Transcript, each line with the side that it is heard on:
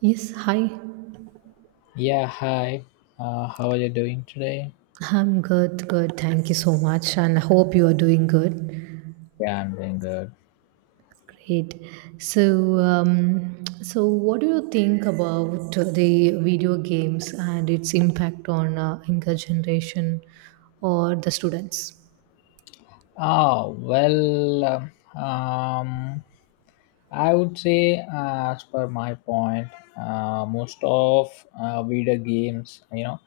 right: Yes, hi.
left: Yeah, hi. How are you doing today?
right: I'm good, good. Thank you so much, and I hope you are doing good.
left: Yeah, I'm doing good.
right: Great. So what do you think about the video games and its impact on younger generation or the students?
left: Oh, well, um, I would say, as per my point, most of video games, you know,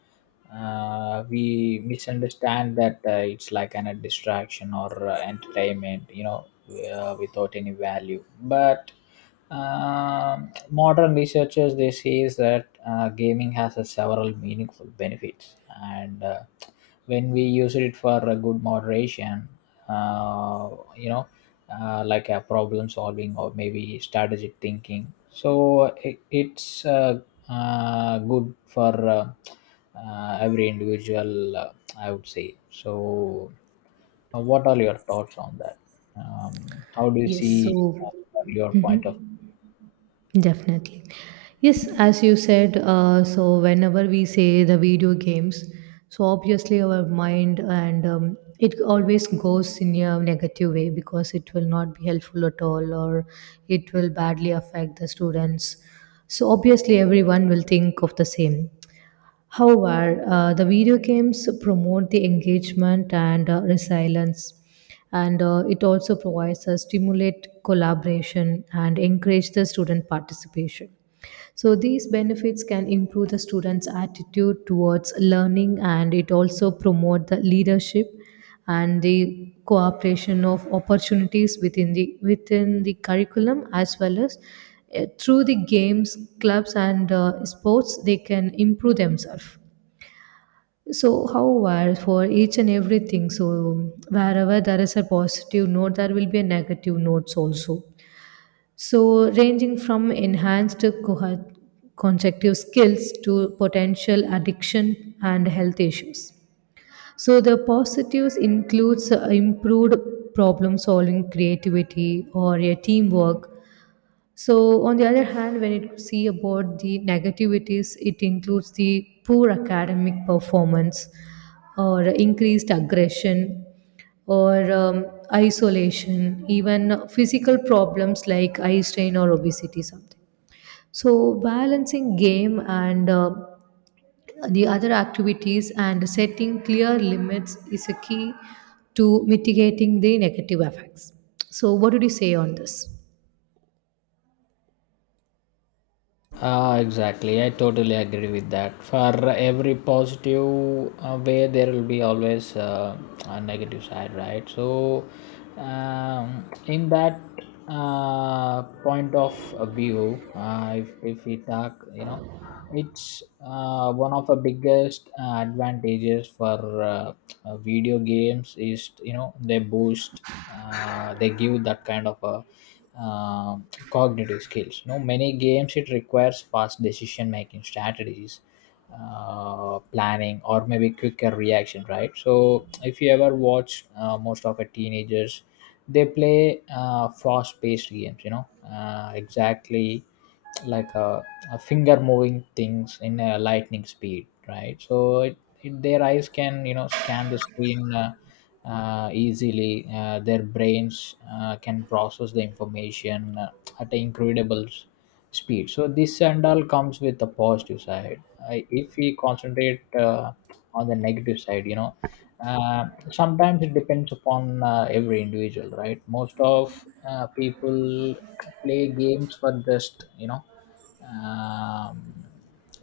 left: uh, we misunderstand that it's like a distraction or entertainment, without any value. But modern researchers they say that gaming has a several meaningful benefits, and when we use it for a good moderation, uh, you know like a problem solving or maybe strategic thinking. So it's good for every individual, I would say. So what are your thoughts on that? How do you
right: Yes. So,
left: see your point of—
right: mhm. Definitely. Yes, as you said, so whenever we say the video games, so obviously our mind and it always goes in a negative way because it will not be helpful at all, or it will badly affect the students. So obviously everyone will think of the same. However, the video games promote the engagement and resilience, and it also provides a stimulate collaboration and encourage the student participation. So these benefits can improve the students' attitude towards learning, and it also promote the leadership and the cooperation of opportunities within the curriculum, as well as through the games, clubs, and sports, they can improve themselves. So, however, for each and everything, so wherever there is a positive note, there will be a negative notes also. So, ranging from enhanced conjunctive skills to potential addiction and health issues. So, the positives includes improved problem solving, creativity, or a teamwork. So, on the other hand, when you see about the negativities, it includes the poor academic performance, or increased aggression, or isolation, even physical problems like eye strain or obesity, something. So, balancing game and the other activities and setting clear limits is a key to mitigating the negative effects. So, what would you say on this?
left: Ah, exactly. I totally agree with that. For every positive way, there will be always a negative side, right? So, in that point of view, if we talk, you know, it's one of the biggest advantages for video games is, you know, they boost they give that kind of a uh, cognitive skills. You know, many games it requires fast decision making strategies, planning, or maybe quicker reaction. Right. So if you ever watch most of the teenagers, they play fast paced games. You know, exactly like a, a finger moving things in a lightning speed. Right. So their eyes can, you know, scan the screen easily, their brains can process the information at an incredible speed. So this and all comes with the positive side. I, if we concentrate on the negative side, you know, sometimes it depends upon every individual, right? Most of people play games for just, you know, um,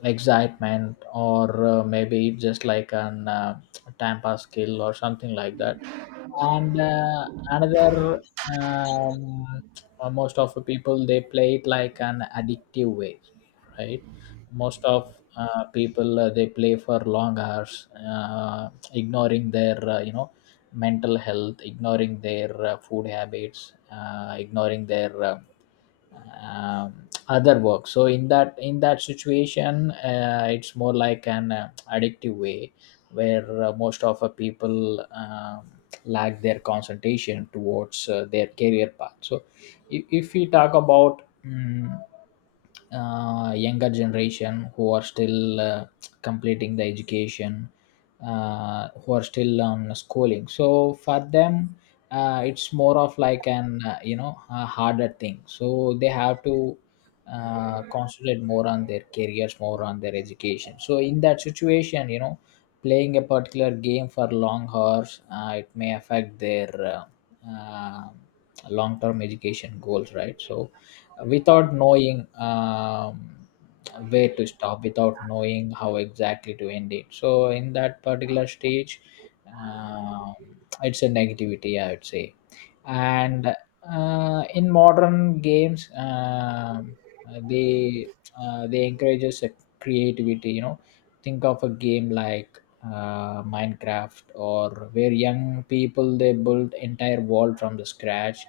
left: excitement or maybe just like an time pass skill or something like that. And another, um, most of the people they play it like an addictive way, right? Most of people, they play for long hours, ignoring their, you know, mental health, ignoring their food habits, ignoring their other work. So in that situation, it's more like an addictive way where most of people lack their concentration towards their career path. So if we talk about younger generation who are still completing the education, who are still on schooling, so for them it's more of like an you know a harder thing. So they have to concentrate more on their careers, more on their education. So in that situation, you know, playing a particular game for long hours, it may affect their long-term education goals, right? So without knowing where to stop, without knowing how exactly to end it. So in that particular stage, um, it's a negativity, I would say. And in modern games, uh, they they encourage us, creativity. You know, think of a game like Minecraft or where young people they build entire world from the scratch.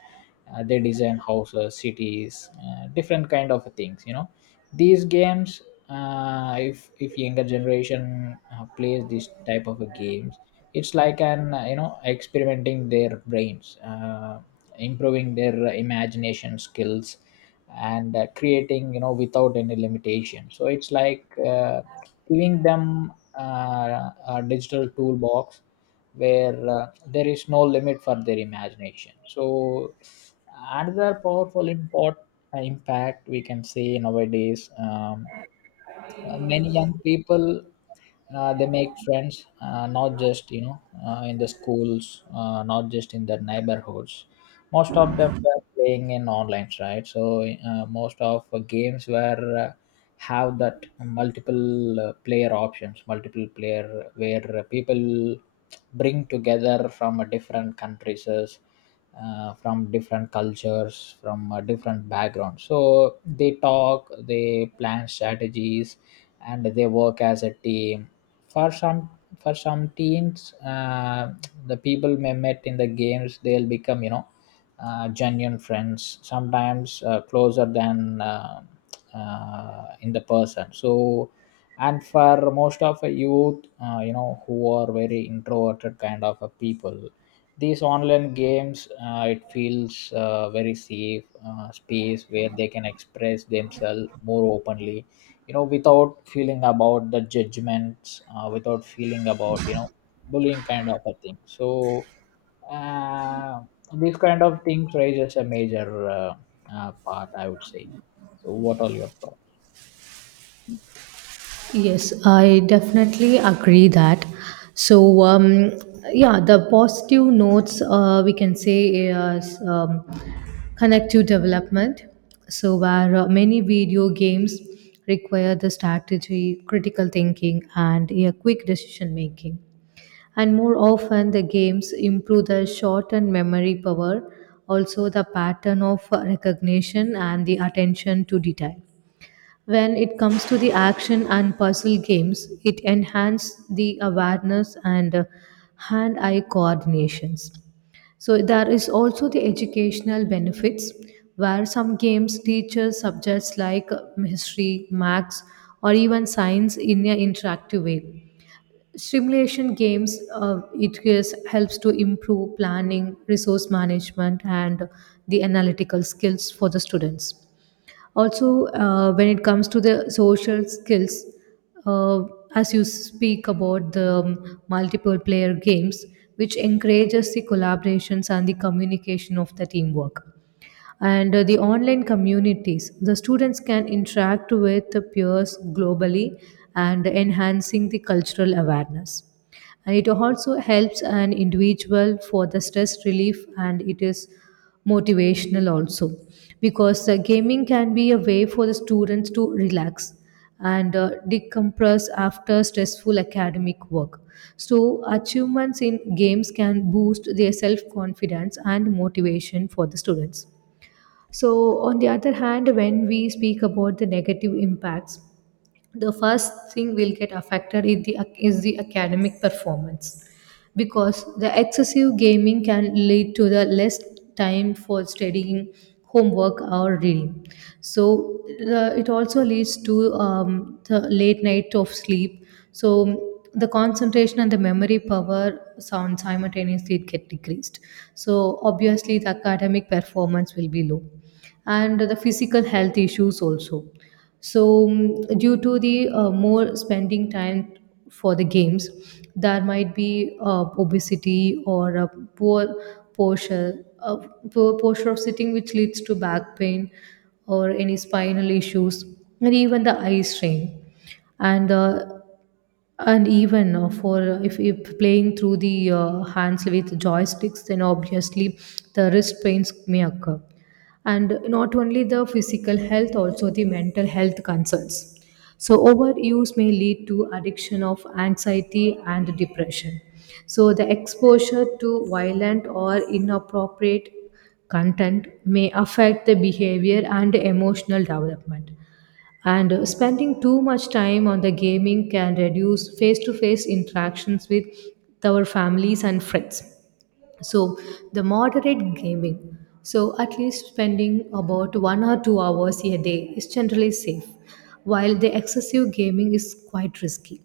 left: They design houses, cities, different kind of things. You know, these games. If younger generation plays this type of a games, it's like an, you know, experimenting their brains, improving their imagination skills, and creating, you know, without any limitation. So it's like giving them a digital toolbox where there is no limit for their imagination. So another powerful impact, we can say nowadays, many young people they make friends, not just, you know, in the schools, not just in their neighborhoods. Most of them were playing in online, right? So most of games were have that multiple player options, multiple player, where people bring together from different countries, from different cultures, from different backgrounds. So they talk, they plan strategies, and they work as a team. For some for some teams, the people may met in the games, they'll become, you know, genuine friends, sometimes closer than in the person. So, and for most of the youth, you know, who are very introverted kind of a people, these online games, it feels very safe space where they can express themselves more openly, you know, without feeling about the judgments, without feeling about, you know, bullying kind of a thing. So, uh, these kind of things raises a major part, I would say. So what are your thoughts?
right: Yes, I definitely agree that. So, yeah, the positive notes we can say is connective development. So, where many video games require the strategy, critical thinking, and a quick decision making. And more often, the games improve the short and memory power, also the pattern of recognition and the attention to detail. When it comes to the action and puzzle games, it enhances the awareness and hand-eye coordinations. So there is also the educational benefits, where some games teaches subjects like history, maths, or even science in an interactive way. Simulation games helps to improve planning, resource management, and the analytical skills for the students. Also, when it comes to the social skills, uh, as you speak about the multiple player games, which encourages the collaborations and the communication of the teamwork, and the online communities, the students can interact with the peers globally and enhancing the cultural awareness. And it also helps an individual for the stress relief, and it is motivational also, because gaming can be a way for the students to relax and decompress after stressful academic work. So achievements in games can boost their self confidence and motivation for the students. So, on the other hand, when we speak about the negative impacts, the first thing will get affected is the academic performance, because the excessive gaming can lead to the less time for studying, homework, or reading. So it also leads to the late night of sleep, so the concentration and the memory power sound simultaneously get decreased, so obviously the academic performance will be low. And the physical health issues also. So, due to the more spending time for the games, there might be obesity, or a poor posture of sitting, which leads to back pain or any spinal issues, and even the eye strain. And uh, and even for if playing through the hands with joysticks, then obviously the wrist pains may occur. And not only the physical health, also the mental health concerns. So overuse may lead to addiction of anxiety and depression. So the exposure to violent or inappropriate content may affect the behavior and emotional development, and spending too much time on the gaming can reduce face to face interactions with our families and friends. So, the moderate gaming, so at least spending about 1 or 2 hours a day, is generally safe, while the excessive gaming is quite risky.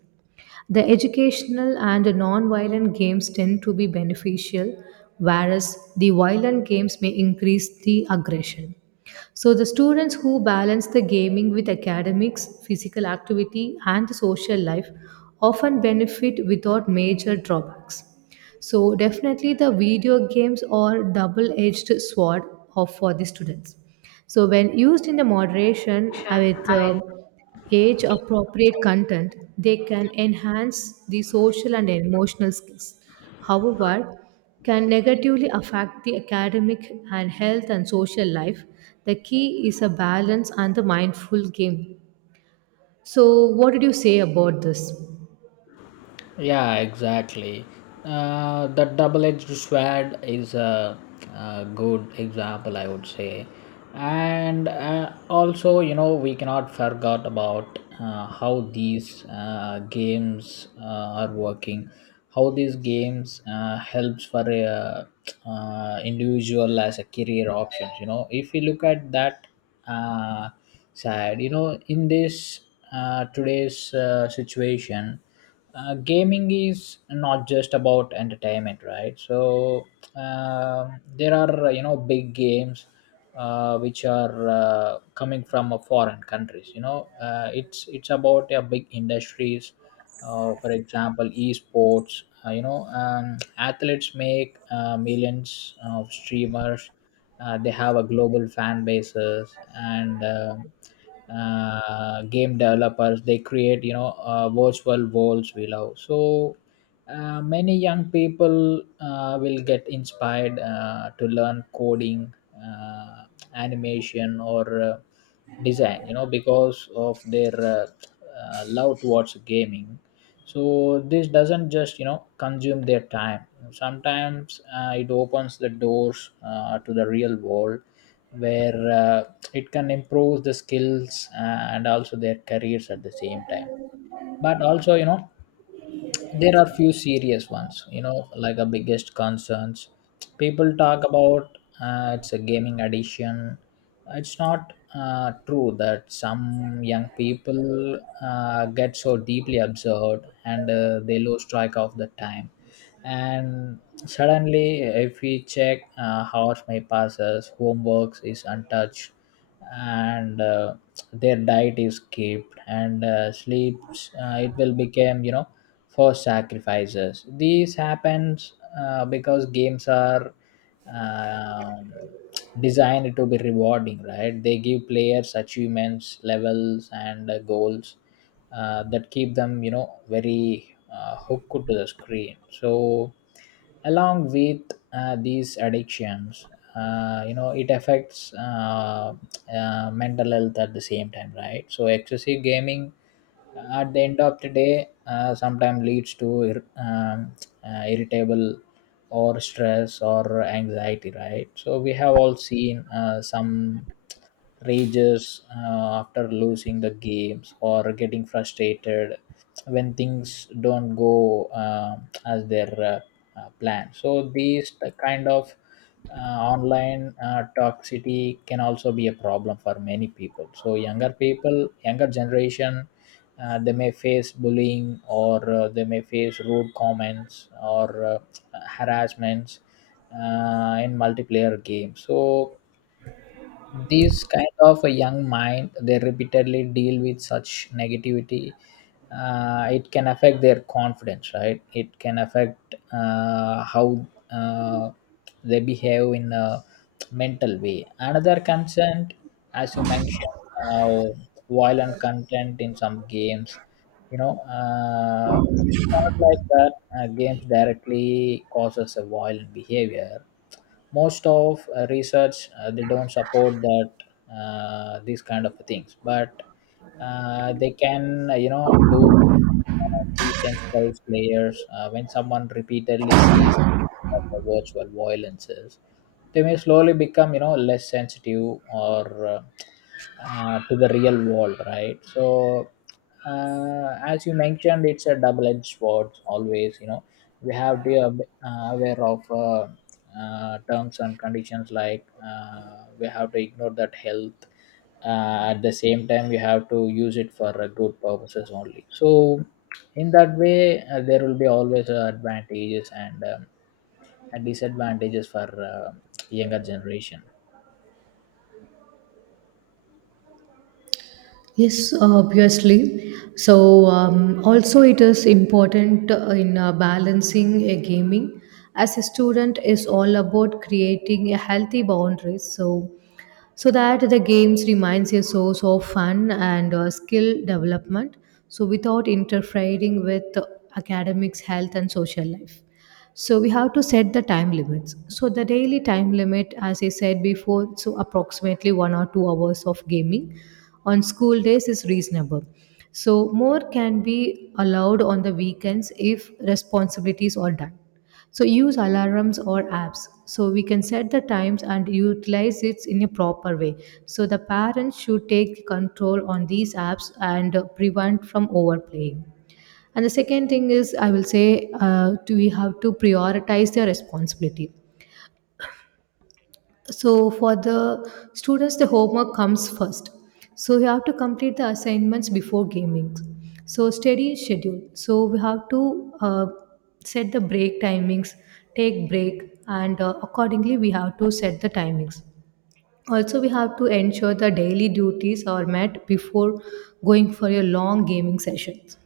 right: The educational and non-violent games tend to be beneficial, whereas the violent games may increase the aggression. So the students who balance the gaming with academics, physical activity, and social life often benefit without major drawbacks. So definitely the video games are double-edged sword of for the students. So, when used in the moderation uh,
left: Sure.
right: with
left: I
right: uh,
left: will—
right: age appropriate content, they can enhance the social and emotional skills. However, can negatively affect the academic and health and social life. The key is a balance and the mindful game. So, what did you say about this?
left: Yeah, exactly. The double-edged sword is a good example, I would say. And also, you know, we cannot forget about how these games are working. How these games helps for a individual as a career options. You know, if you look at that uh, side. You know, in this today's situation, gaming is not just about entertainment, right? So there are, you know, big games which are coming from foreign countries. You know, it's about big industries. For example, esports. You know, athletes make millions of streamers, they have a global fan bases, and game developers. They create, you know, virtual worlds we love. So many young people will get inspired to learn coding, animation, or design. You know, because of their love towards gaming. So this doesn't just, you know, consume their time. Sometimes it opens the doors to the real world where it can improve the skills, and also their careers at the same time. But also, you know, there are few serious ones, you know, like a biggest concerns people talk about, it's a gaming addiction. It's not true that some young people get so deeply absorbed and they lose track of the time. And suddenly if we check how my passes homeworks is untouched, and their diet is kept, and sleeps, it will become, you know, for sacrifices these happens, because games are um, designed to be rewarding, right? They give players achievements, levels, and goals that keep them, you know, very hooked to the screen. So along with these addictions, you know, it affects mental health at the same time, right? So excessive gaming, at the end of the day, sometimes leads to irritable or stress or anxiety, right? So we have all seen some rages after losing the games or getting frustrated when things don't go as their plan. So these kind of online toxicity can also be a problem for many people. So younger people, younger generation, they may face bullying or they may face rude comments or harassments in multiplayer games. So these kind of a young mind, they repeatedly deal with such negativity. It can affect their confidence, right? It can affect how uh, they behave in a mental way. Another concern, as you mentioned, uh, violent content in some games. You know, not like that. Games directly causes a violent behavior, most of research they don't support that these kind of things. But they can you know do desensitize players when someone repeatedly sees the virtual violences, they may slowly become, you know, less sensitive or to the real world, right? So as you mentioned, it's a double-edged sword always. You know, we have to be aware of terms and conditions, like we have to ignore that health, at the same time we have to use it for good purposes only. So in that way there will be always advantages and disadvantages for younger generation.
right: Yes, obviously. So, also it is important in balancing a gaming. As a student, is all about creating a healthy boundaries. So, so that the games reminds your source of fun and skill development, so without interfering with academics, health, and social life. So we have to set the time limits. So the daily time limit, as I said before, so approximately 1 or 2 hours of gaming on school days is reasonable, so more can be allowed on the weekends if responsibilities are done. So use alarms or apps. So we can set the times and utilize it in a proper way. So the parents should take control on these apps and prevent from overplaying. And the second thing is, I will say, we have to prioritize their responsibility. So for the students, the homework comes first. So you have to complete the assignments before gaming. So study schedule, so we have to set the break timings, take break, and accordingly we have to set the timings. Also, we have to ensure the daily duties are met before going for your long gaming sessions.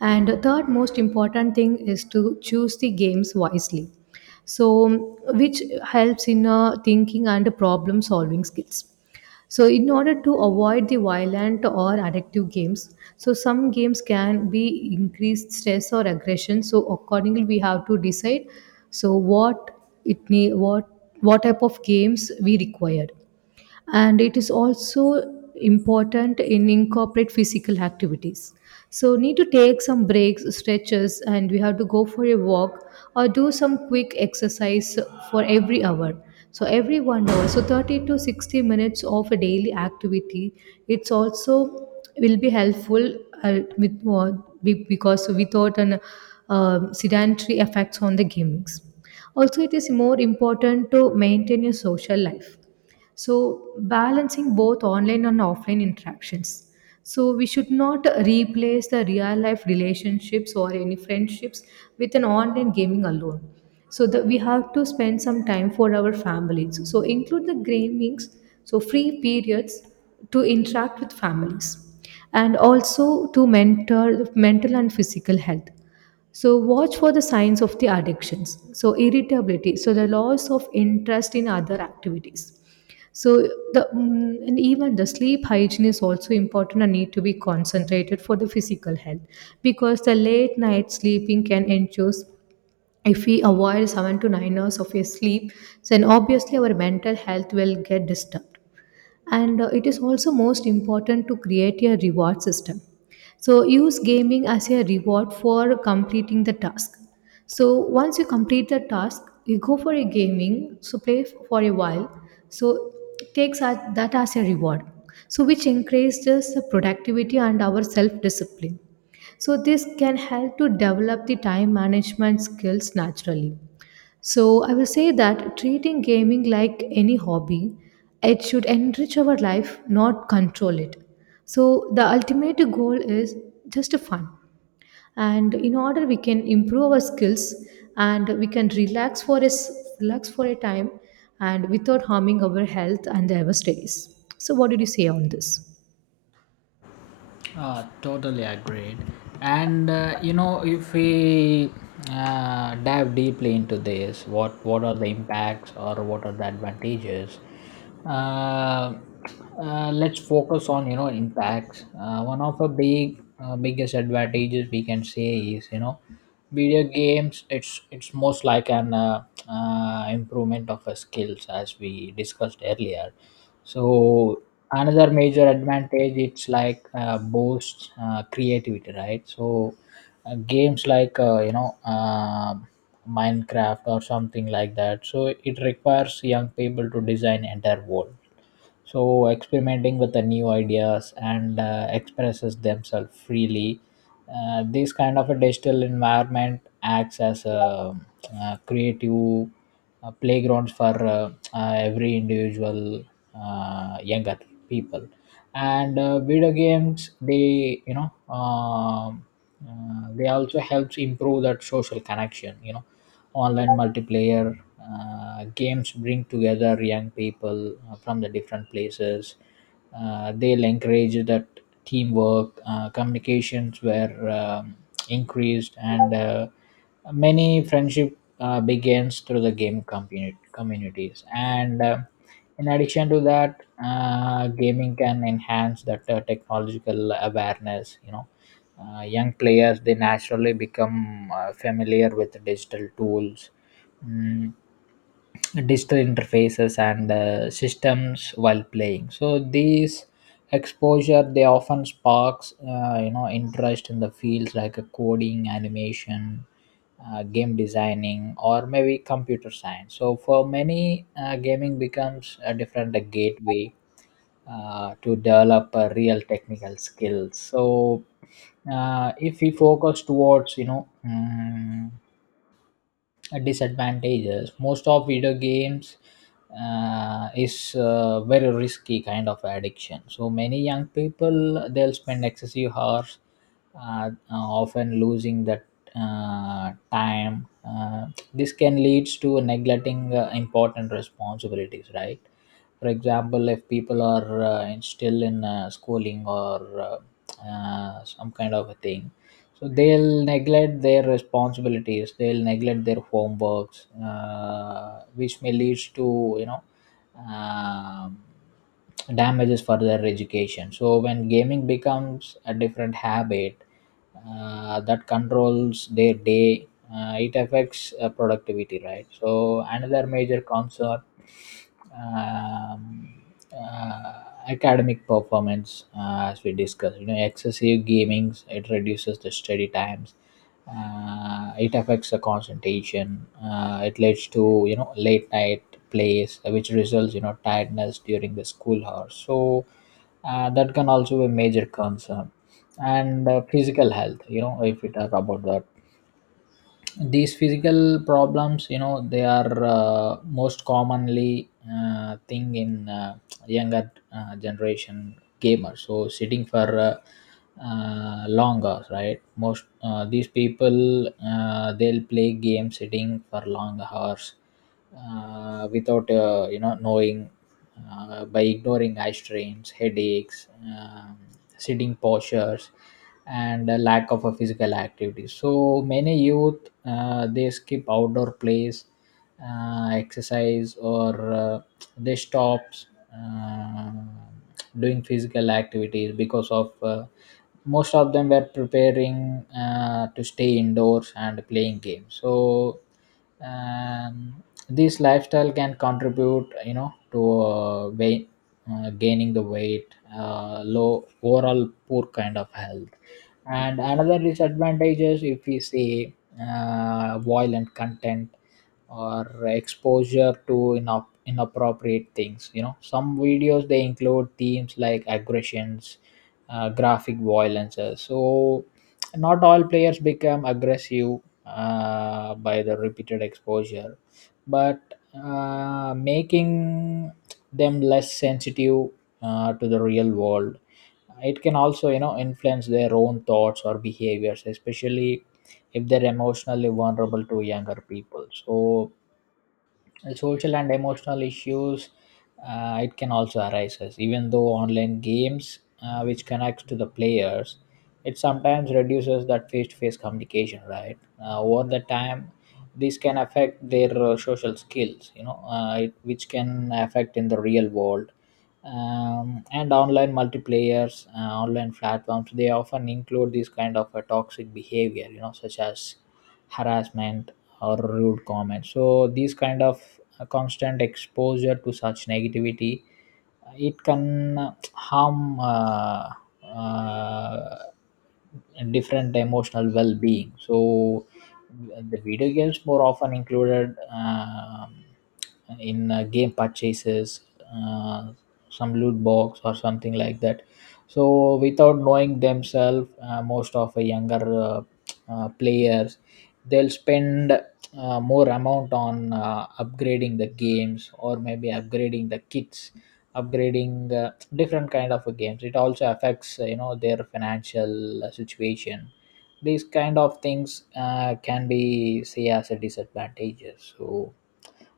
right: And the third most important thing is to choose the games wisely. So, which helps in thinking and problem solving skills. So, in order to avoid the violent or addictive games, so some games can be increased stress or aggression. So, accordingly, we have to decide. So, what it need, what type of games we required. And it is also important in incorporate physical activities, so need to take some breaks, stretches, and we have to go for a walk or do some quick exercise for every hour, so every 1 hour, so 30 to 60 minutes of a daily activity, it's also will be helpful, uh, with, uh, because without an sedentary effects on the gamings. Also, it is more important to maintain your social life. So, balancing both online and offline interactions. So, we should not replace the real life relationships or any friendships with an online gaming alone. So, that we have to spend some time for our families. So, include the gamings, so free periods to interact with families, and also to mentor mental and physical health. So watch for the signs of the addictions. So irritability, so the loss of interest in other activities. So the and even the sleep hygiene is also important and need to be concentrated for the physical health, because the late night sleeping can ensure, if we avoid 7 to 9 hours of a sleep, then obviously our mental health will get disturbed. And it is also most important to create a reward system. So use gaming as a reward for completing the task. So once you complete the task, you go for a gaming, so play for a while. So takes that as a reward, so which increases the productivity and our self discipline. So this can help to develop the time management skills naturally. So, I will say that treating gaming like any hobby, it should enrich our life, not control it. So, the ultimate goal is just fun. And in order we can improve our skills, and we can relax for a time, and without harming our health and our studies. So, what did you say on this?
left: Totally agreed. And you know, if we dive deeply into this, what are the impacts or what are the advantages? Uh, let's focus on, you know, impacts. One of the big biggest advantages we can say is, you know, video games. It's most like an improvement of a skills as we discussed earlier. So another major advantage, it's like boosts creativity, right? So games like Minecraft or something like that, so it requires young people to design entire world, so experimenting with the new ideas and expresses themselves freely. This kind of a digital environment acts as a, creative playgrounds for every individual, younger people. And video games, they they also helps improve that social connection, you know, online multiplayer games bring together young people from the different places. They'll encourage that teamwork, communications were, um, increased, and many friendship begins through the game community communities and in addition to that, gaming can enhance that technological awareness, you know. Young players, they naturally become familiar with digital tools, Mm, digital interfaces and systems while playing. So these exposure, they often sparks interest in the fields like coding, animation, game designing, or maybe computer science. So for many, gaming becomes a different gateway to develop real technical skills. So if we focus towards disadvantages, most of video games is very risky kind of addiction. So many young people, they'll spend excessive hours, often losing that time. This can lead to neglecting important responsibilities, right? For example, if people are still in schooling or some kind of a thing, so they'll neglect their responsibilities, they'll neglect their homeworks, which may lead to, you know, um, damages for their education. So when gaming becomes a different habit that controls their day, it affects productivity, right? So another major concern, um, uh, academic performance. As we discussed, you know, excessive gaming, it reduces the study times, it affects the concentration, it leads to, you know, late night plays, which results, you know, tiredness during the school hours. So that can also be a major concern. And physical health, you know, if we talk about that, these physical problems, you know, they are most commonly thing in younger generation gamers. So sitting for long hours, right? Most these people, they'll play games sitting for long hours without, knowing, by ignoring eye strains, headaches, sitting postures, and a lack of a physical activity. So many youth, they skip outdoor plays, exercise, or they stops uh, doing physical activities because of, most of them were preparing to stay indoors and playing games. So um, this lifestyle can contribute, you know, to weight, gaining the weight, low overall poor kind of health. And another disadvantage is, if we see, violent content or exposure to inappropriate things, you know, some videos they include themes like aggressions, graphic violences. So not all players become aggressive by the repeated exposure, but making them less sensitive to the real world. It can also, you know, influence their own thoughts or behaviors, especially if they're emotionally vulnerable to younger people. So social and emotional issues, it can also arise, as even though online games which connects to the players, it sometimes reduces that face-to-face communication, right? Over the time, this can affect their social skills, you know, which can affect in the real world. And online multiplayers, online platforms, they often include this kind of a toxic behavior, you know, such as harassment or rude comments. So these kind of constant exposure to such negativity, it can harm uh, different emotional well-being. So the video games more often included in game purchases, uh, some loot box or something like that. So without knowing themselves, most of the younger players, they'll spend more amount on upgrading the games, or maybe upgrading the kits, upgrading different kind of games. It also affects, you know, their financial situation. These kind of things can be say as a disadvantage. So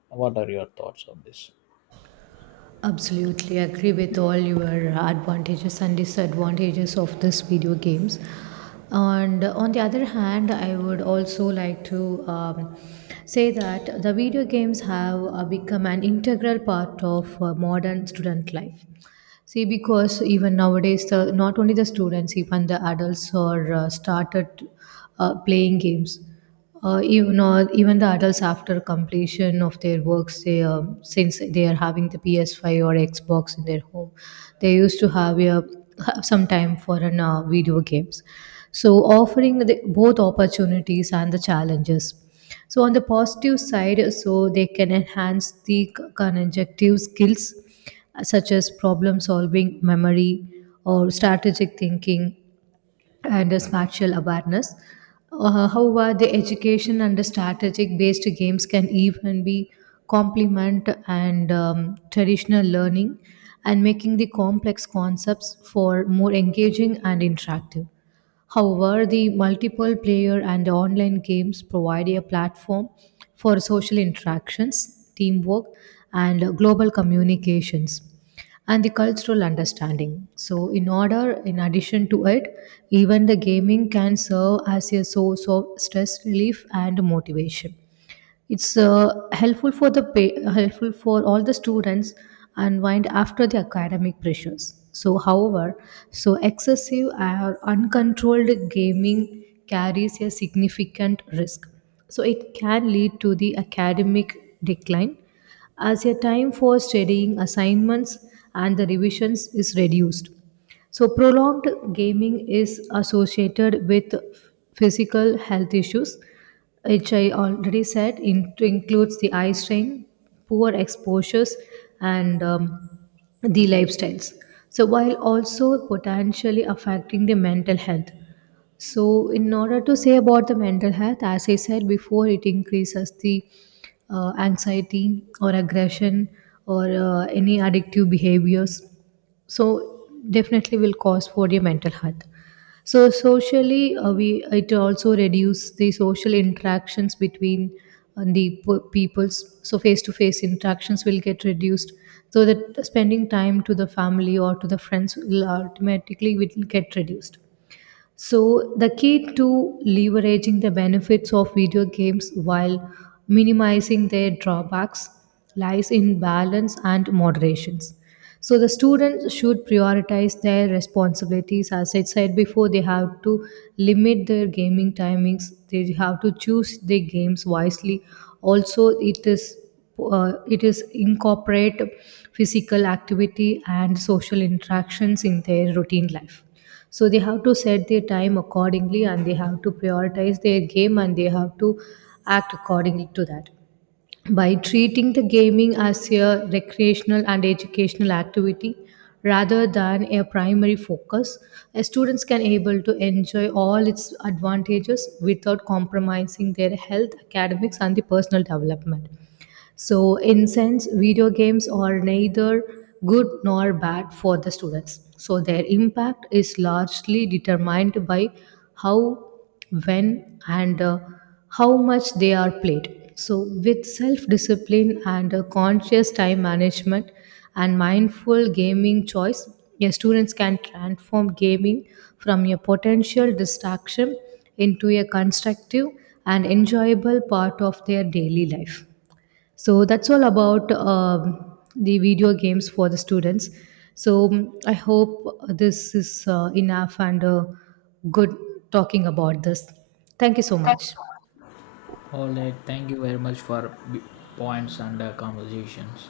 left: what are your thoughts on this?
right: Absolutely agree with all your advantages and disadvantages of this video games. And on the other hand, I would also like to say that the video games have become an integral part of modern student life. See, because even nowadays, not only the students, even the adults are started playing games. Even the adults, after completion of their works, they since they are having the PS5 or Xbox in their home, they used to have some time for an video games, so offering both opportunities and the challenges. So on the positive side, so they can enhance the conjunctive skills, such as problem solving, memory, or strategic thinking and a spatial awareness. However, the education and the strategic based games can even be complement and traditional learning, and making the complex concepts for more engaging and interactive. However, the multiple player and online games provide a platform for social interactions, teamwork, and global communications and the cultural understanding. So, in order, in addition to it, even the gaming can serve as a source of stress relief and motivation. It's helpful for all the students unwind after the academic pressures. So, however, so excessive or uncontrolled gaming carries a significant risk. So, it can lead to the academic decline, as a time for studying assignments and the revisions is reduced. So, prolonged gaming is associated with physical health issues, which I already said in, includes the eye strain, poor exposures, and the lifestyles. So, while also potentially affecting the mental health. So, in order to say about the mental health, as I said before, it increases the anxiety or aggression or any addictive behaviors. So, definitely will cause for your mental health. So, socially, we it also reduce the social interactions between peoples. So, face to face interactions will get reduced. So that spending time to the family or to the friends will automatically will get reduced. So, the key to leveraging the benefits of video games while minimizing their drawbacks lies in balance and moderations. So, the students should prioritize their responsibilities, as I said before. They have to limit their gaming timings, they have to choose their games wisely. Also, it is incorporate physical activity and social interactions in their routine life, so they have to set their time accordingly, and they have to prioritize their game, and they have to act accordingly to that, by treating the gaming as a recreational and educational activity rather than a primary focus. Students can able to enjoy all its advantages without compromising their health, academics, and the personal development. So, in sense, video games are neither good nor bad for the students. So, their impact is largely determined by how, when, and how much they are played. So, with self discipline and conscious time management and mindful gaming choice, your students can transform gaming from a potential distraction into a constructive and enjoyable part of their daily life. So that's all about the video games for the students. So, I hope this is enough and good talking about this. Thank you so
left: So
right: much.
left: all right, thank you very much for b- points and conversations.